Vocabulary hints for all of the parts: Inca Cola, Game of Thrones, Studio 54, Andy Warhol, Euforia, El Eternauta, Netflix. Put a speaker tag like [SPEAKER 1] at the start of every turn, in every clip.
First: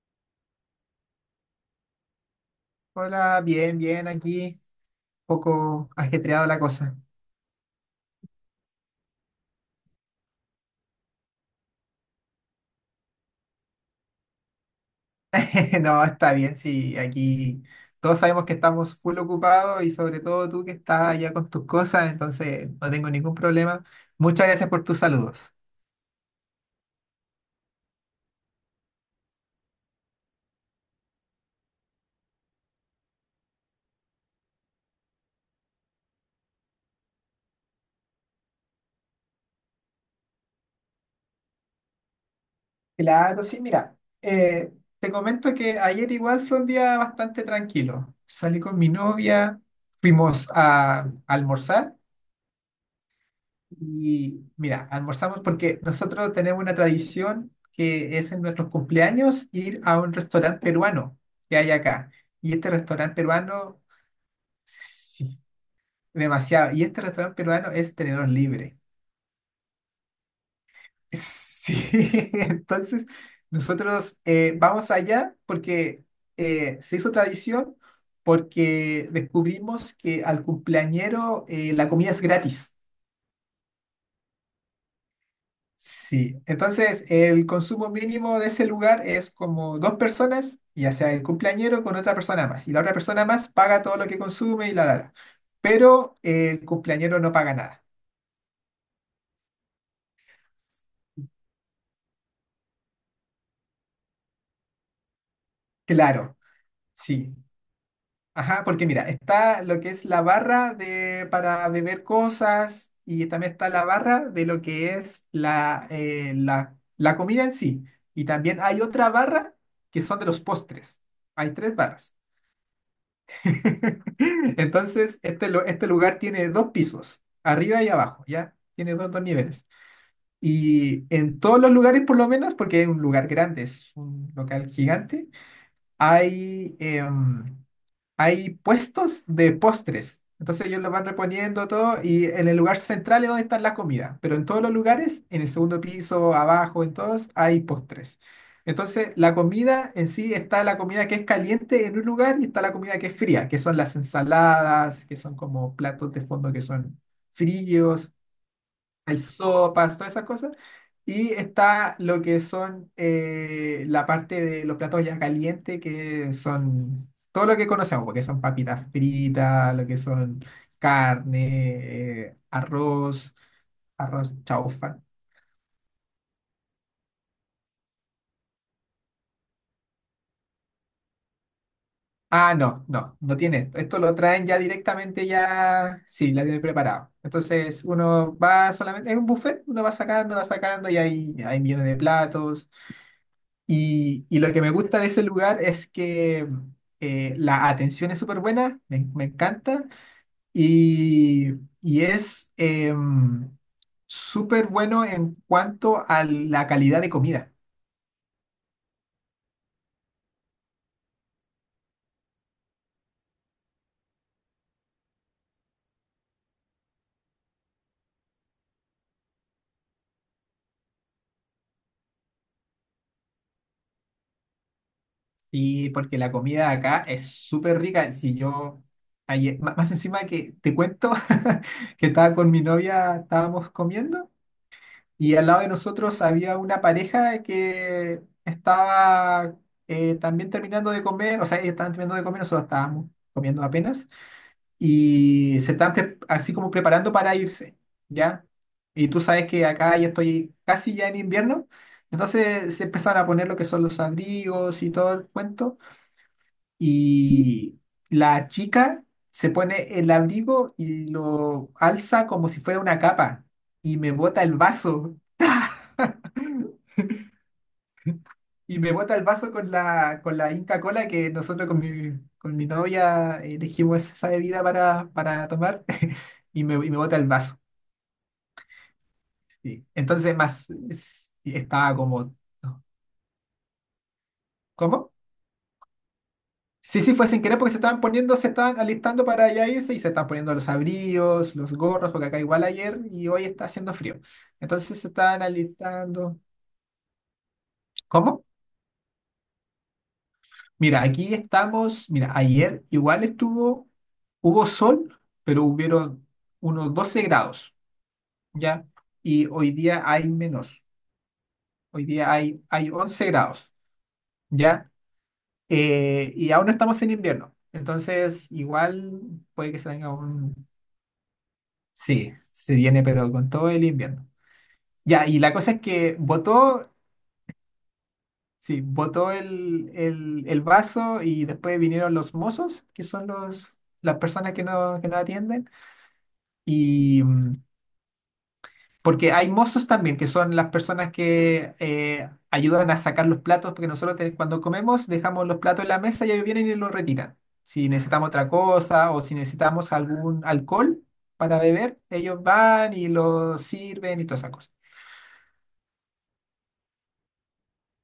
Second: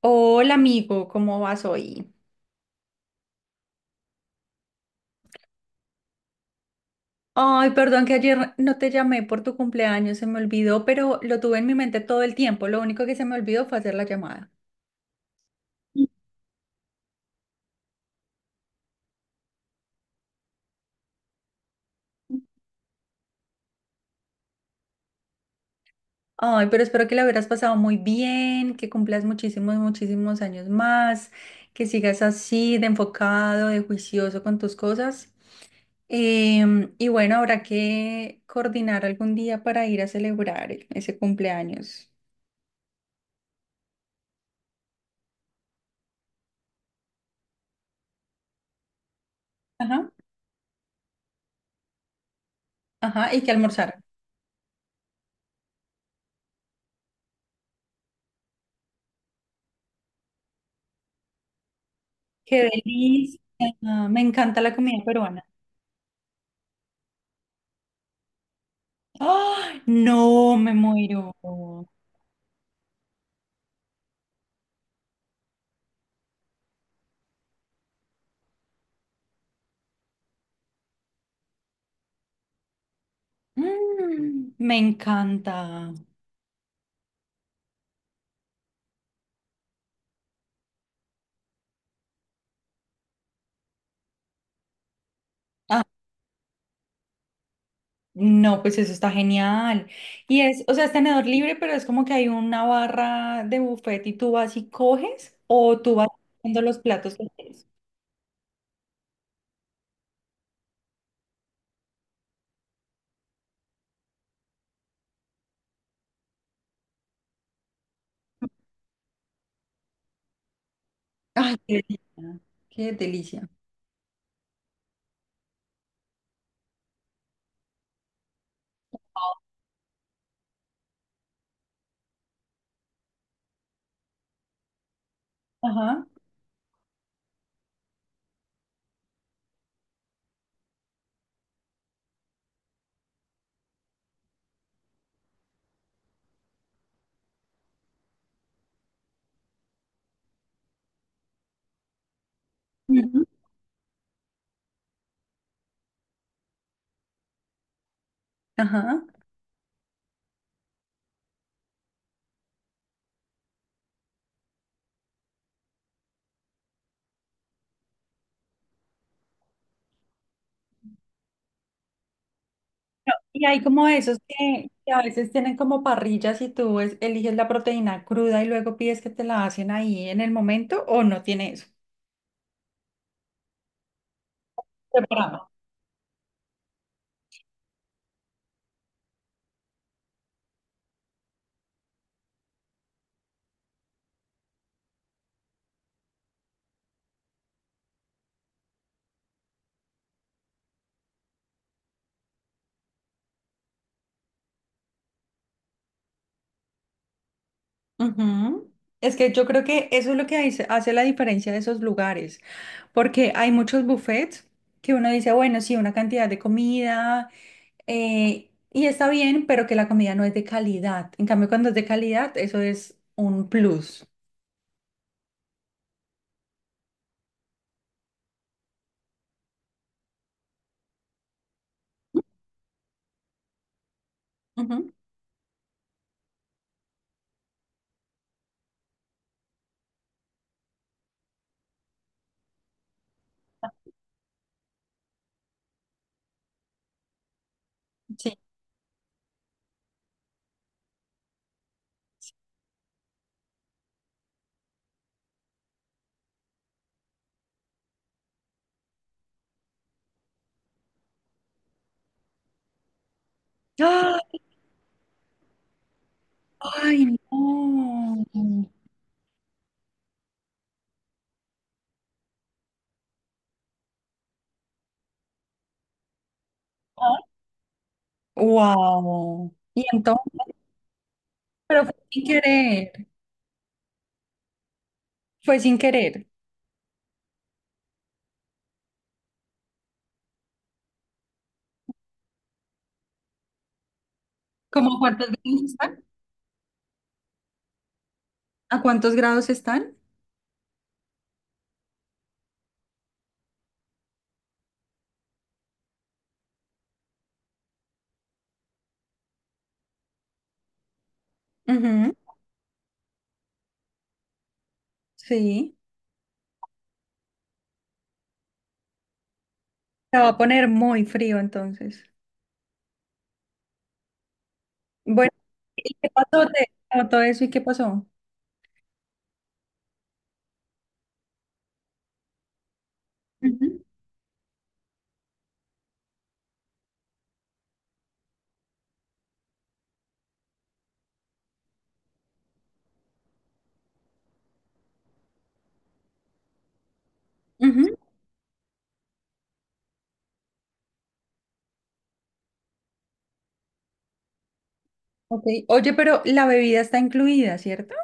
[SPEAKER 1] Hola amigo, ¿cómo vas hoy?
[SPEAKER 2] Hola, bien, bien, aquí, poco ajetreado la cosa.
[SPEAKER 1] Ay, perdón que ayer no te llamé por tu cumpleaños, se me olvidó, pero lo tuve en mi mente todo el tiempo. Lo único que se me olvidó fue hacer la llamada.
[SPEAKER 2] No, está bien, sí, aquí todos sabemos que estamos full ocupados y sobre todo tú que estás allá con tus cosas, entonces no tengo ningún problema. Muchas gracias por tus saludos.
[SPEAKER 1] Ay, pero espero que la hubieras pasado muy bien, que cumplas muchísimos, muchísimos años más, que sigas así de enfocado, de juicioso con tus cosas. Y bueno, habrá que coordinar algún día para ir a celebrar ese cumpleaños.
[SPEAKER 2] Claro, sí, mira, eh, te comento que ayer igual fue un día bastante tranquilo. Salí con mi novia,
[SPEAKER 1] Ajá,
[SPEAKER 2] fuimos a almorzar.
[SPEAKER 1] ajá, y que almorzar.
[SPEAKER 2] Y mira, almorzamos porque nosotros tenemos una tradición que es en nuestros cumpleaños ir a un restaurante peruano que hay acá. Y
[SPEAKER 1] Qué
[SPEAKER 2] este restaurante
[SPEAKER 1] delicia.
[SPEAKER 2] peruano,
[SPEAKER 1] Me encanta la comida
[SPEAKER 2] sí,
[SPEAKER 1] peruana.
[SPEAKER 2] demasiado. Y este restaurante peruano es tenedor libre.
[SPEAKER 1] ¡Ah! No, me muero.
[SPEAKER 2] Sí, entonces nosotros vamos allá porque se hizo tradición porque descubrimos que al cumpleañero la comida es gratis.
[SPEAKER 1] Mm, me encanta.
[SPEAKER 2] Sí, entonces el consumo mínimo de ese lugar es como dos personas, ya sea el cumpleañero con otra persona más, y la otra persona más paga todo lo que consume y la.
[SPEAKER 1] Ah,
[SPEAKER 2] Pero el cumpleañero no paga nada.
[SPEAKER 1] no, pues eso está genial. Y es, o sea, es tenedor libre, pero es como que hay una barra de buffet y tú vas y coges o tú vas
[SPEAKER 2] Claro,
[SPEAKER 1] viendo los platos que
[SPEAKER 2] sí.
[SPEAKER 1] quieres.
[SPEAKER 2] Ajá, porque mira, está lo que es la barra de, para beber cosas y también está la barra de lo que es la comida en sí. Y también hay otra barra que son de los postres. Hay
[SPEAKER 1] Ay, qué
[SPEAKER 2] tres barras.
[SPEAKER 1] delicia. Qué delicia.
[SPEAKER 2] Entonces, este, este lugar tiene dos pisos, arriba y abajo, ¿ya? Tiene dos, dos niveles. Y en todos los lugares, por lo menos, porque es un lugar grande, es un local gigante,
[SPEAKER 1] Ajá.
[SPEAKER 2] hay, hay puestos de postres. Entonces ellos lo van reponiendo todo y en el lugar central es donde está la comida, pero en todos los lugares, en el segundo piso, abajo, en todos, hay postres. Entonces la comida en sí está la comida que es caliente en un lugar y está la comida que es
[SPEAKER 1] Ujú.
[SPEAKER 2] fría, que son las ensaladas, que son como platos de fondo que son fríos,
[SPEAKER 1] Ajá.
[SPEAKER 2] hay sopas, todas esas cosas. Y está lo que son la parte de los platos ya calientes, que son todo lo que conocemos, porque son papitas fritas, lo que son carne, arroz,
[SPEAKER 1] Y hay como esos
[SPEAKER 2] arroz
[SPEAKER 1] que
[SPEAKER 2] chaufa.
[SPEAKER 1] a veces tienen como parrillas y tú eliges la proteína cruda y luego pides que te la hacen ahí en el momento o no tiene eso.
[SPEAKER 2] Ah, no, no, no tiene esto. Esto lo traen ya directamente,
[SPEAKER 1] Separado.
[SPEAKER 2] ya, sí, la tienen preparado. Entonces uno va solamente, es un buffet, uno va sacando y hay millones de platos. Y lo que me gusta de ese lugar es que la atención es súper buena, me encanta, y, y es súper bueno en cuanto a la calidad de comida.
[SPEAKER 1] Ujú. Es que yo creo que eso es lo que hace la diferencia de esos lugares, porque hay muchos buffets que uno dice, bueno, sí, una cantidad de comida y está bien, pero que la comida no es de calidad. En cambio, cuando es de calidad, eso es un plus.
[SPEAKER 2] Y porque la comida acá es súper rica. Si yo, más encima que te cuento que estaba con mi novia, estábamos comiendo.
[SPEAKER 1] Ujú.
[SPEAKER 2] Y al lado de nosotros había una pareja que estaba también terminando de comer, o sea, ellos estaban terminando de comer, nosotros estábamos comiendo apenas, y se estaban así como preparando para irse,
[SPEAKER 1] Sí.
[SPEAKER 2] ¿ya? Y tú sabes que acá ya estoy casi ya en invierno, entonces se empezaron a poner lo que son los abrigos y todo el cuento, y la chica se pone el abrigo y lo alza como si fuera una capa, y me
[SPEAKER 1] ¡Ah!
[SPEAKER 2] bota el vaso.
[SPEAKER 1] ¡Ay, no!
[SPEAKER 2] Y me bota el vaso con la Inca Cola que nosotros con mi novia elegimos esa bebida para tomar y me bota el vaso.
[SPEAKER 1] Wow. Y
[SPEAKER 2] Y
[SPEAKER 1] entonces,
[SPEAKER 2] entonces y
[SPEAKER 1] pero fue
[SPEAKER 2] estaba
[SPEAKER 1] sin
[SPEAKER 2] como... ¿no?
[SPEAKER 1] querer.
[SPEAKER 2] ¿Cómo?
[SPEAKER 1] Fue sin querer.
[SPEAKER 2] Sí, sí, fue sin querer porque se estaban poniendo, se estaban alistando para ya irse y se estaban poniendo los abrigos, los gorros, porque acá igual ayer y hoy está haciendo frío.
[SPEAKER 1] ¿Cómo a
[SPEAKER 2] Entonces se
[SPEAKER 1] cuántos
[SPEAKER 2] estaban
[SPEAKER 1] grados están?
[SPEAKER 2] alistando. ¿Cómo?
[SPEAKER 1] ¿A cuántos grados están?
[SPEAKER 2] Mira, aquí estamos. Mira, ayer igual estuvo, hubo sol, pero hubieron unos 12 grados, ¿ya? Y hoy día hay menos. Hoy
[SPEAKER 1] Ujú,
[SPEAKER 2] día hay, hay 11 grados, ¿ya?
[SPEAKER 1] sí.
[SPEAKER 2] Y aún no estamos en invierno. Entonces, igual puede que se venga
[SPEAKER 1] Se va a
[SPEAKER 2] un...
[SPEAKER 1] poner muy frío entonces.
[SPEAKER 2] Sí, se viene, pero con todo el invierno. Ya,
[SPEAKER 1] Bueno,
[SPEAKER 2] y la cosa es
[SPEAKER 1] ¿y qué
[SPEAKER 2] que
[SPEAKER 1] pasó? ¿Te
[SPEAKER 2] botó,
[SPEAKER 1] notó eso y qué pasó?
[SPEAKER 2] sí, botó el vaso y después vinieron los mozos, que son los,
[SPEAKER 1] Ujú,
[SPEAKER 2] las personas que no atienden. Y porque hay mozos también, que son las personas que ayudan a sacar los platos, porque nosotros cuando comemos dejamos los platos en la mesa y ellos vienen y los retiran. Si
[SPEAKER 1] ujú.
[SPEAKER 2] necesitamos otra cosa o si necesitamos algún alcohol para beber, ellos van y lo sirven y todas esas cosas.
[SPEAKER 1] Ok. Oye, pero la bebida está incluida, ¿cierto?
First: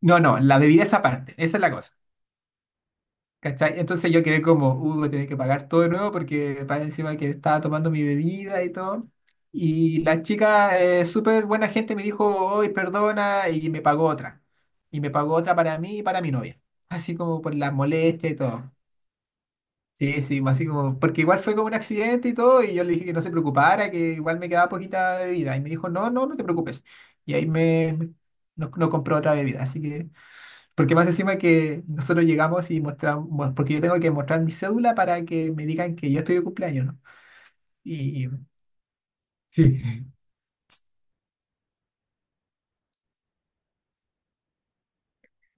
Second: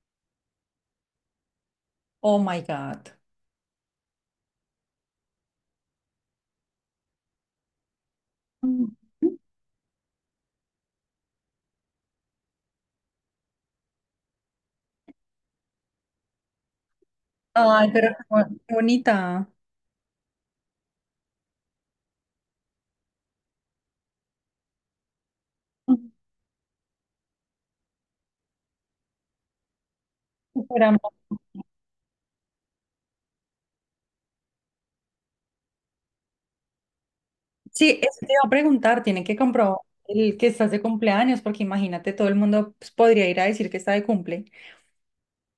[SPEAKER 2] No, no, la bebida es aparte, esa es la cosa.
[SPEAKER 1] Oh my God.
[SPEAKER 2] ¿Cachai? Entonces yo quedé como, uy, voy a tener que pagar todo de nuevo porque para encima que estaba tomando mi bebida y
[SPEAKER 1] Ujú.
[SPEAKER 2] todo. Y la chica, súper buena gente, me dijo, hoy perdona, y me pagó otra. Y me pagó otra para mí y para mi novia. Así como por la
[SPEAKER 1] Ay, pero qué
[SPEAKER 2] molestia y todo.
[SPEAKER 1] qué bonita.
[SPEAKER 2] Sí, sí, así como, porque igual fue como un accidente y todo, y yo le dije que no se preocupara, que igual me quedaba poquita bebida. Y me dijo,
[SPEAKER 1] Ujú.
[SPEAKER 2] no, no, no te preocupes. Y ahí me, nos, nos compró otra bebida. Así que
[SPEAKER 1] Súper
[SPEAKER 2] porque más
[SPEAKER 1] amable.
[SPEAKER 2] encima que nosotros llegamos y mostramos, bueno, porque yo tengo que mostrar mi cédula para que me digan que yo estoy de cumpleaños, ¿no?
[SPEAKER 1] Sí, eso
[SPEAKER 2] Y
[SPEAKER 1] te iba a preguntar, tiene que comprobar
[SPEAKER 2] sí.
[SPEAKER 1] el que estás de cumpleaños, porque imagínate, todo el mundo pues, podría ir a decir que está de cumple.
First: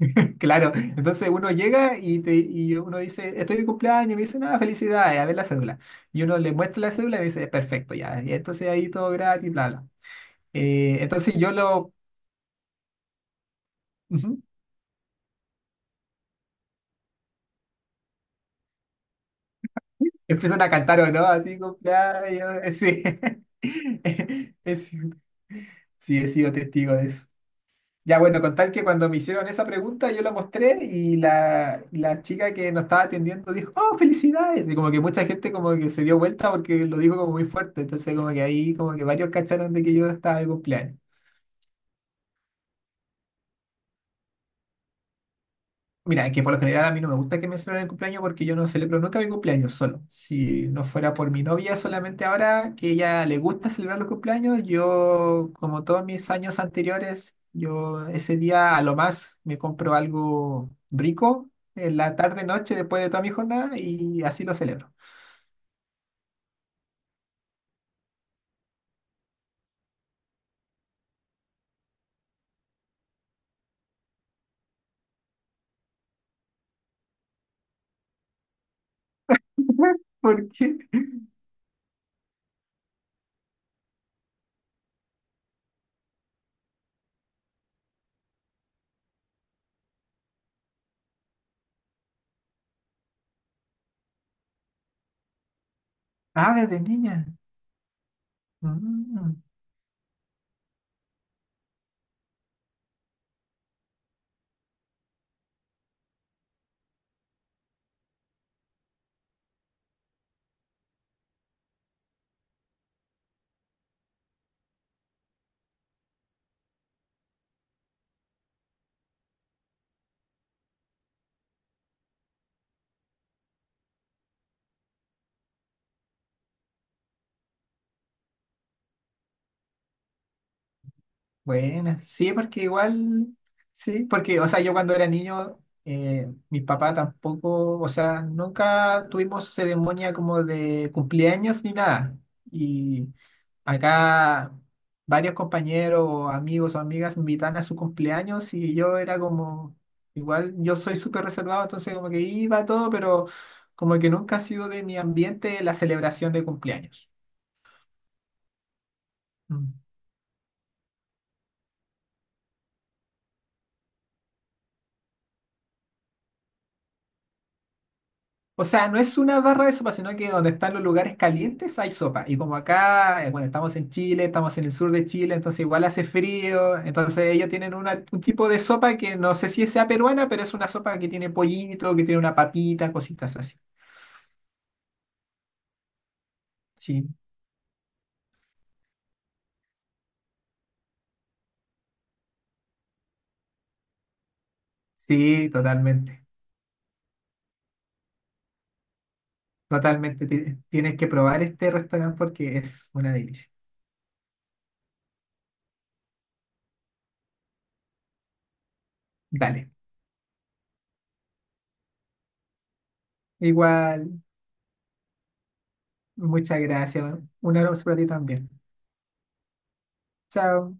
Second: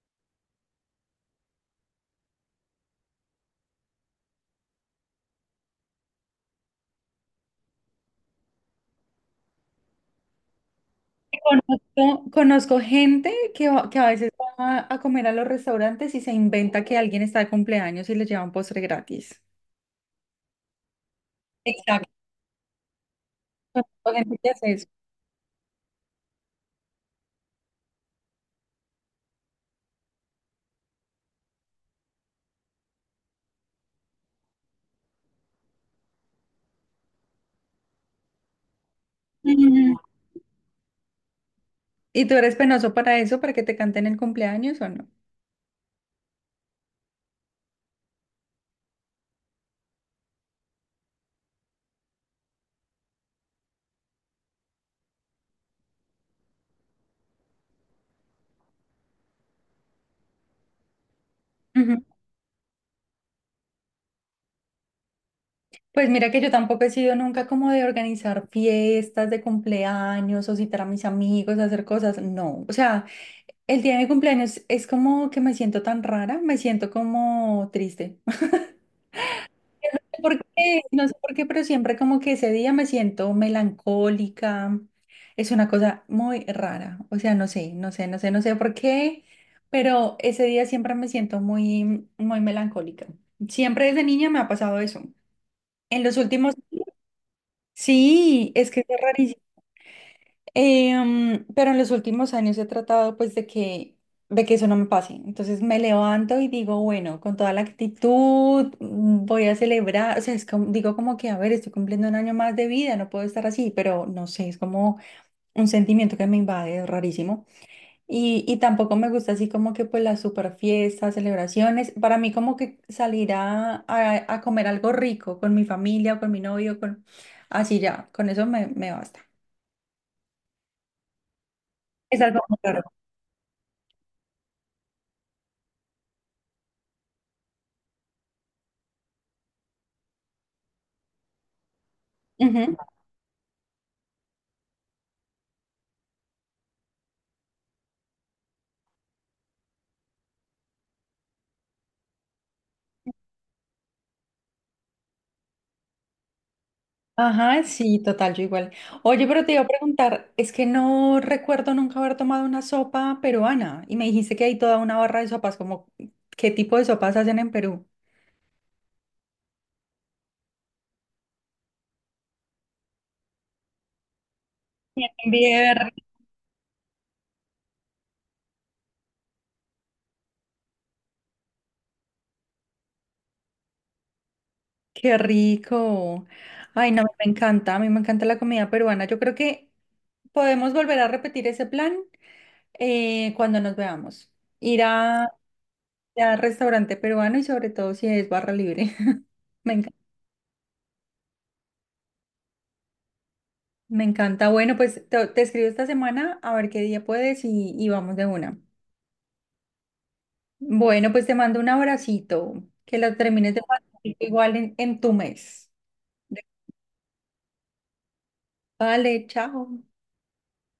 [SPEAKER 2] Claro, entonces uno llega y, te, y uno dice, estoy de cumpleaños, y me dicen, ah, felicidades, a ver la cédula. Y uno le muestra la cédula y me dice, perfecto, ya, y entonces ahí todo gratis, bla, bla. Entonces yo lo,
[SPEAKER 1] Conozco, conozco gente que a veces
[SPEAKER 2] ujú,
[SPEAKER 1] va a comer a los restaurantes y se inventa que alguien está de cumpleaños y les lleva un postre gratis.
[SPEAKER 2] empiezan a cantar o no, así,
[SPEAKER 1] Exacto,
[SPEAKER 2] cumpleaños, sí.
[SPEAKER 1] conozco gente que hace eso.
[SPEAKER 2] Es- sí, he sido testigo de eso. Ya, bueno, con tal que cuando me hicieron esa pregunta, yo la mostré y la chica que nos estaba atendiendo dijo, ¡Oh, felicidades! Y como que mucha gente como que se dio vuelta porque lo dijo como muy fuerte. Entonces como que ahí como que varios cacharon de que
[SPEAKER 1] Ujú.
[SPEAKER 2] yo estaba de cumpleaños.
[SPEAKER 1] ¿Y tú eres penoso para eso, para que te canten el cumpleaños o no?
[SPEAKER 2] Mira, es que por lo general a mí no me gusta que me celebren el cumpleaños porque yo no celebro nunca mi cumpleaños solo. Si no fuera por mi novia, solamente ahora que ella le gusta celebrar los cumpleaños, yo, como todos mis años anteriores, yo ese día a lo más me compro algo rico en la tarde, noche, después de toda mi jornada y así lo celebro.
[SPEAKER 1] Pues mira que yo tampoco he sido nunca como de organizar fiestas de cumpleaños o citar a mis amigos a hacer cosas, no. O sea, el día de mi cumpleaños es como que me siento tan rara, me siento como triste. Porque
[SPEAKER 2] ¿Por qué?
[SPEAKER 1] no sé por qué, pero siempre como que ese día me siento melancólica. Es una cosa muy rara. O sea, no sé, no sé, no sé, no sé por qué, pero ese día siempre me siento muy, muy melancólica. Siempre desde niña me ha pasado eso. En los últimos...
[SPEAKER 2] Ah, desde niña.
[SPEAKER 1] Sí, es que es
[SPEAKER 2] Mm.
[SPEAKER 1] rarísimo. Pero en los últimos años he tratado pues de que eso no me pase. Entonces me levanto y digo, bueno, con toda la actitud voy a celebrar. O sea, es como, digo como que, a ver, estoy cumpliendo un año más de vida, no puedo estar así, pero no sé, es como un sentimiento que me invade, es rarísimo. Y tampoco me gusta así como que pues las super fiestas, celebraciones. Para mí como que a comer algo rico con mi familia o con mi novio, con así ya, con eso me basta.
[SPEAKER 2] Bueno,
[SPEAKER 1] Es
[SPEAKER 2] sí,
[SPEAKER 1] algo muy
[SPEAKER 2] porque
[SPEAKER 1] raro.
[SPEAKER 2] igual, sí, porque, o sea, yo cuando era niño, mis papás tampoco, o sea, nunca tuvimos ceremonia como de cumpleaños ni nada.
[SPEAKER 1] Ujú.
[SPEAKER 2] Y acá varios compañeros, o amigos o amigas me invitan a su cumpleaños y yo era como, igual, yo soy súper reservado, entonces como que iba a todo, pero como que nunca ha sido de mi ambiente la celebración de cumpleaños.
[SPEAKER 1] Ajá, sí, total, yo igual. Oye, pero te iba a
[SPEAKER 2] Mm.
[SPEAKER 1] preguntar, es que no recuerdo nunca haber tomado una sopa peruana y me dijiste que hay toda una barra de sopas, como, ¿qué tipo de sopas hacen en Perú?
[SPEAKER 2] O sea, no es una barra de sopa, sino que donde están los lugares calientes hay sopa. Y como acá, bueno, estamos en Chile, estamos en el sur de Chile, entonces
[SPEAKER 1] Bien,
[SPEAKER 2] igual hace frío. Entonces ellos tienen un tipo de sopa que no sé si sea peruana, pero es una sopa que tiene pollito, que tiene una papita, cositas así.
[SPEAKER 1] qué rico. Ay, no,
[SPEAKER 2] Sí,
[SPEAKER 1] me encanta, a mí me encanta la comida peruana. Yo creo que podemos volver a repetir ese plan cuando nos veamos. Ir a,
[SPEAKER 2] sí,
[SPEAKER 1] ir
[SPEAKER 2] totalmente.
[SPEAKER 1] a restaurante peruano y sobre todo si es barra libre. Me encanta,
[SPEAKER 2] Totalmente. Tienes que probar este restaurante porque es una delicia.
[SPEAKER 1] me encanta. Bueno, pues te escribo esta semana a ver qué día puedes y vamos de una.
[SPEAKER 2] Dale.
[SPEAKER 1] Bueno, pues te mando un abracito. Que lo termines de pasar
[SPEAKER 2] Igual,
[SPEAKER 1] igual en tu mes.
[SPEAKER 2] muchas gracias. Un abrazo para ti también.
[SPEAKER 1] Vale, chao.
[SPEAKER 2] Chao.